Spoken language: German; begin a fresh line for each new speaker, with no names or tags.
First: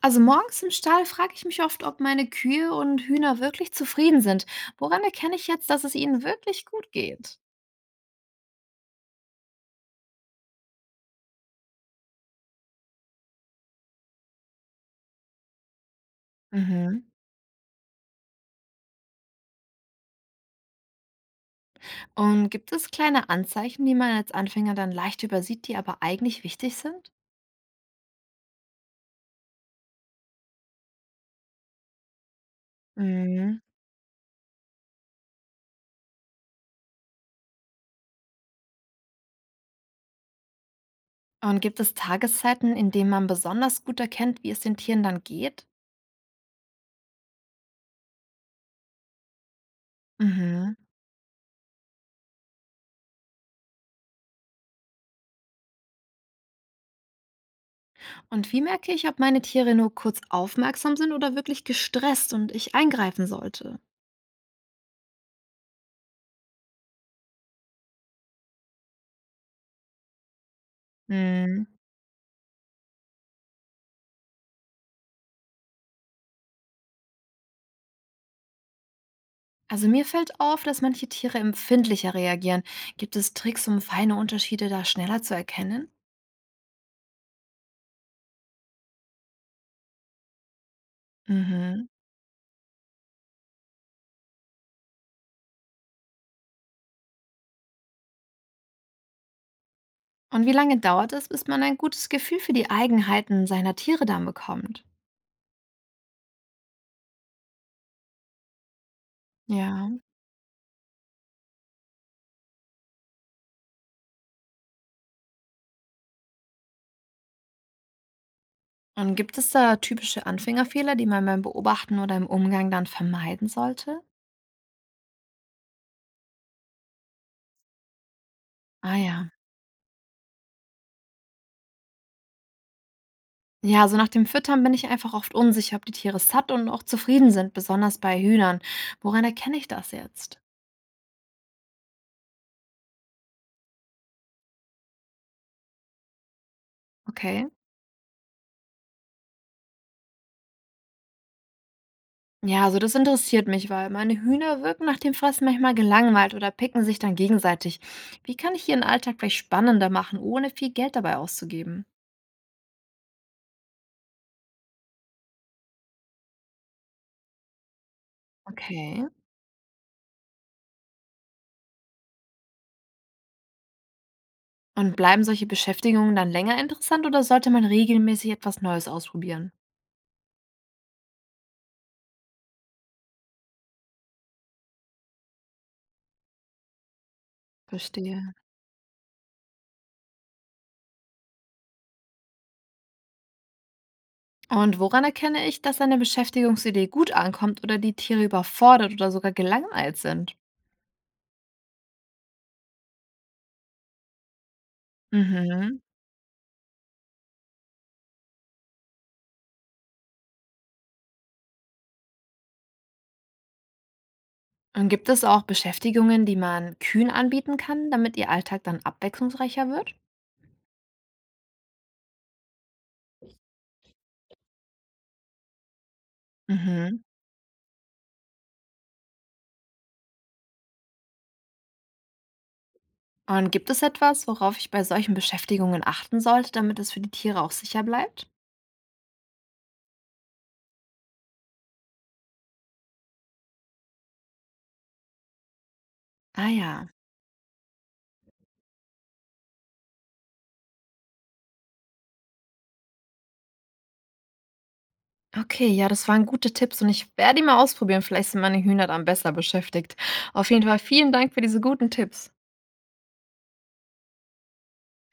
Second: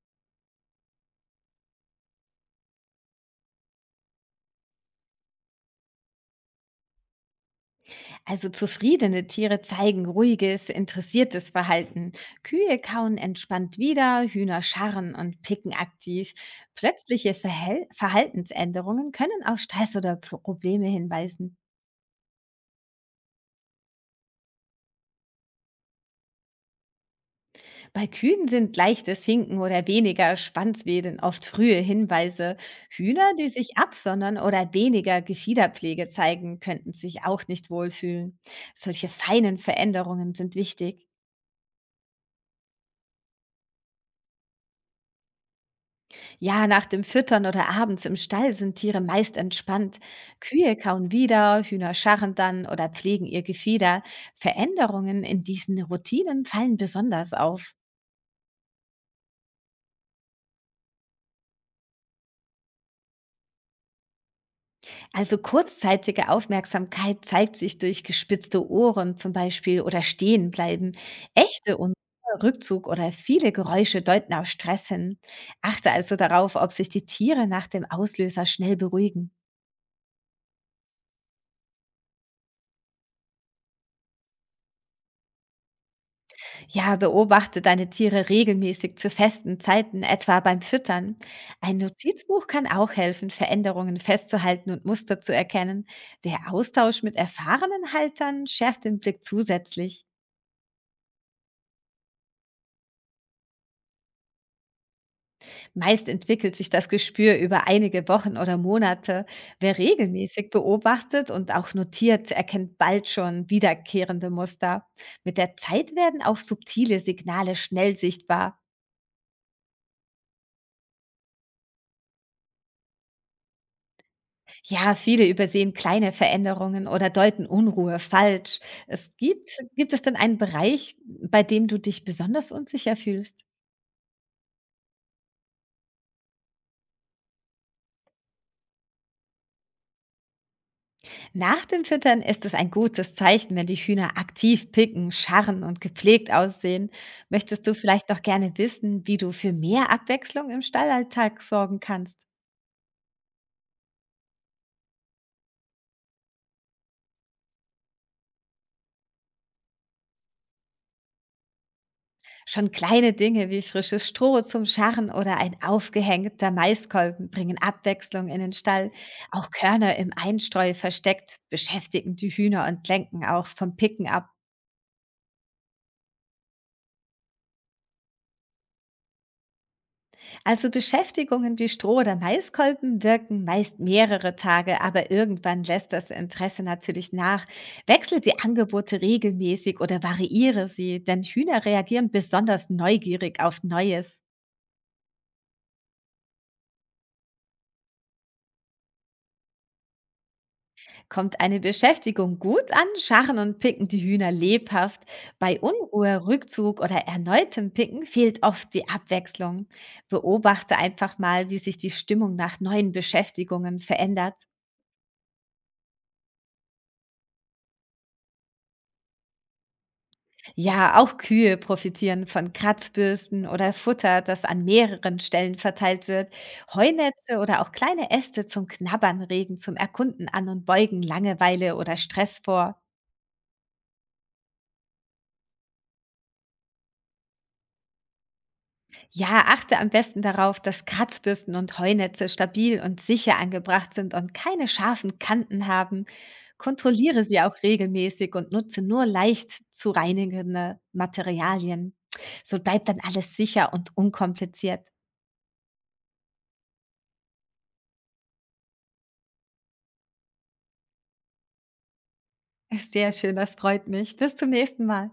Also morgens im Stall frage ich mich oft, ob meine Kühe und Hühner wirklich zufrieden sind. Woran erkenne ich jetzt, dass es ihnen wirklich gut geht?
Also zufriedene Tiere zeigen ruhiges, interessiertes Verhalten. Kühe kauen entspannt wieder, Hühner scharren und picken aktiv.
Mhm.
Plötzliche Verhel Verhaltensänderungen können auf Stress oder Probleme hinweisen.
Und gibt es kleine Anzeichen, die man als Anfänger dann leicht übersieht, die aber eigentlich wichtig sind?
Bei Kühen sind leichtes Hinken oder weniger Spannswedeln oft frühe Hinweise. Hühner, die
Mhm.
sich absondern oder weniger Gefiederpflege zeigen, könnten sich auch nicht wohlfühlen. Solche feinen Veränderungen sind wichtig.
Und gibt es Tageszeiten, in denen man besonders gut erkennt, wie es den Tieren dann geht?
Ja, nach dem Füttern oder abends im Stall sind Tiere meist entspannt.
Mhm.
Kühe kauen wieder, Hühner scharren dann oder pflegen ihr Gefieder. Veränderungen in diesen Routinen fallen besonders auf.
Und wie merke ich, ob meine Tiere nur kurz aufmerksam sind oder wirklich gestresst und ich eingreifen sollte?
Also kurzzeitige Aufmerksamkeit zeigt sich durch gespitzte Ohren zum Beispiel oder stehen bleiben.
Mhm.
Echte und Rückzug oder viele Geräusche deuten auf Stress hin. Achte also darauf, ob sich die Tiere nach dem Auslöser schnell beruhigen.
Also mir fällt auf, dass manche Tiere empfindlicher reagieren. Gibt es Tricks, um feine Unterschiede da schneller zu erkennen?
Ja, beobachte deine Tiere regelmäßig zu festen Zeiten, etwa beim Füttern. Ein
Mhm.
Notizbuch kann auch helfen, Veränderungen festzuhalten und Muster zu erkennen. Der Austausch mit erfahrenen Haltern schärft den Blick zusätzlich.
Und wie lange dauert es, bis man ein gutes Gefühl für die Eigenheiten seiner Tiere dann bekommt?
Meist entwickelt sich das Gespür über einige Wochen oder Monate. Wer
Ja.
regelmäßig beobachtet und auch notiert, erkennt bald schon wiederkehrende Muster. Mit der Zeit werden auch subtile Signale schnell sichtbar.
Und gibt es da typische Anfängerfehler, die man beim Beobachten oder im Umgang dann vermeiden sollte?
Ja, viele übersehen kleine Veränderungen oder deuten Unruhe falsch.
Ah
Es
ja.
gibt, gibt es denn einen Bereich, bei dem du dich besonders unsicher fühlst?
Ja, also nach dem Füttern bin ich einfach oft unsicher, ob die Tiere satt und auch zufrieden sind, besonders bei Hühnern. Woran erkenne ich das jetzt?
Nach dem Füttern ist es ein gutes Zeichen, wenn die Hühner aktiv picken, scharren und gepflegt aussehen.
Okay.
Möchtest du vielleicht doch gerne wissen, wie du für mehr Abwechslung im Stallalltag sorgen kannst?
Ja, also das interessiert mich, weil meine Hühner wirken nach dem Fressen manchmal gelangweilt oder picken sich dann gegenseitig. Wie kann ich ihren Alltag vielleicht spannender machen, ohne viel Geld dabei auszugeben?
Schon kleine Dinge wie frisches Stroh zum Scharren oder ein aufgehängter Maiskolben bringen Abwechslung in den Stall.
Okay.
Auch Körner im Einstreu versteckt beschäftigen die Hühner und lenken auch vom Picken ab.
Und bleiben solche Beschäftigungen dann länger interessant oder sollte man regelmäßig etwas Neues ausprobieren?
Also Beschäftigungen wie Stroh oder Maiskolben wirken meist mehrere Tage, aber irgendwann lässt das Interesse natürlich nach. Wechsle
Verstehe.
die Angebote regelmäßig oder variiere sie, denn Hühner reagieren besonders neugierig auf Neues.
Und woran erkenne ich, dass eine Beschäftigungsidee gut ankommt oder die Tiere überfordert oder sogar gelangweilt sind?
Kommt eine Beschäftigung gut an, scharren und picken die Hühner lebhaft. Bei
Mhm.
Unruhe, Rückzug oder erneutem Picken fehlt oft die Abwechslung. Beobachte einfach mal, wie sich die Stimmung nach neuen Beschäftigungen verändert.
Und gibt es auch Beschäftigungen, die man kühn anbieten kann, damit ihr Alltag dann abwechslungsreicher wird?
Ja, auch Kühe profitieren von Kratzbürsten oder Futter, das an mehreren Stellen verteilt wird.
Mhm.
Heunetze oder auch kleine Äste zum Knabbern regen zum Erkunden an und beugen Langeweile oder Stress vor.
Und gibt es etwas, worauf ich bei solchen Beschäftigungen achten sollte, damit es für die Tiere auch sicher bleibt?
Ja, achte am besten darauf, dass Kratzbürsten und Heunetze stabil und sicher angebracht sind und keine scharfen Kanten haben.
Ah ja.
Kontrolliere sie auch regelmäßig und nutze nur leicht zu reinigende Materialien. So bleibt dann alles sicher und unkompliziert.
Okay, ja, das waren gute Tipps und ich werde die mal ausprobieren. Vielleicht sind meine Hühner dann besser beschäftigt. Auf jeden Fall vielen Dank für diese guten Tipps.
Sehr schön, das freut mich. Bis zum nächsten Mal.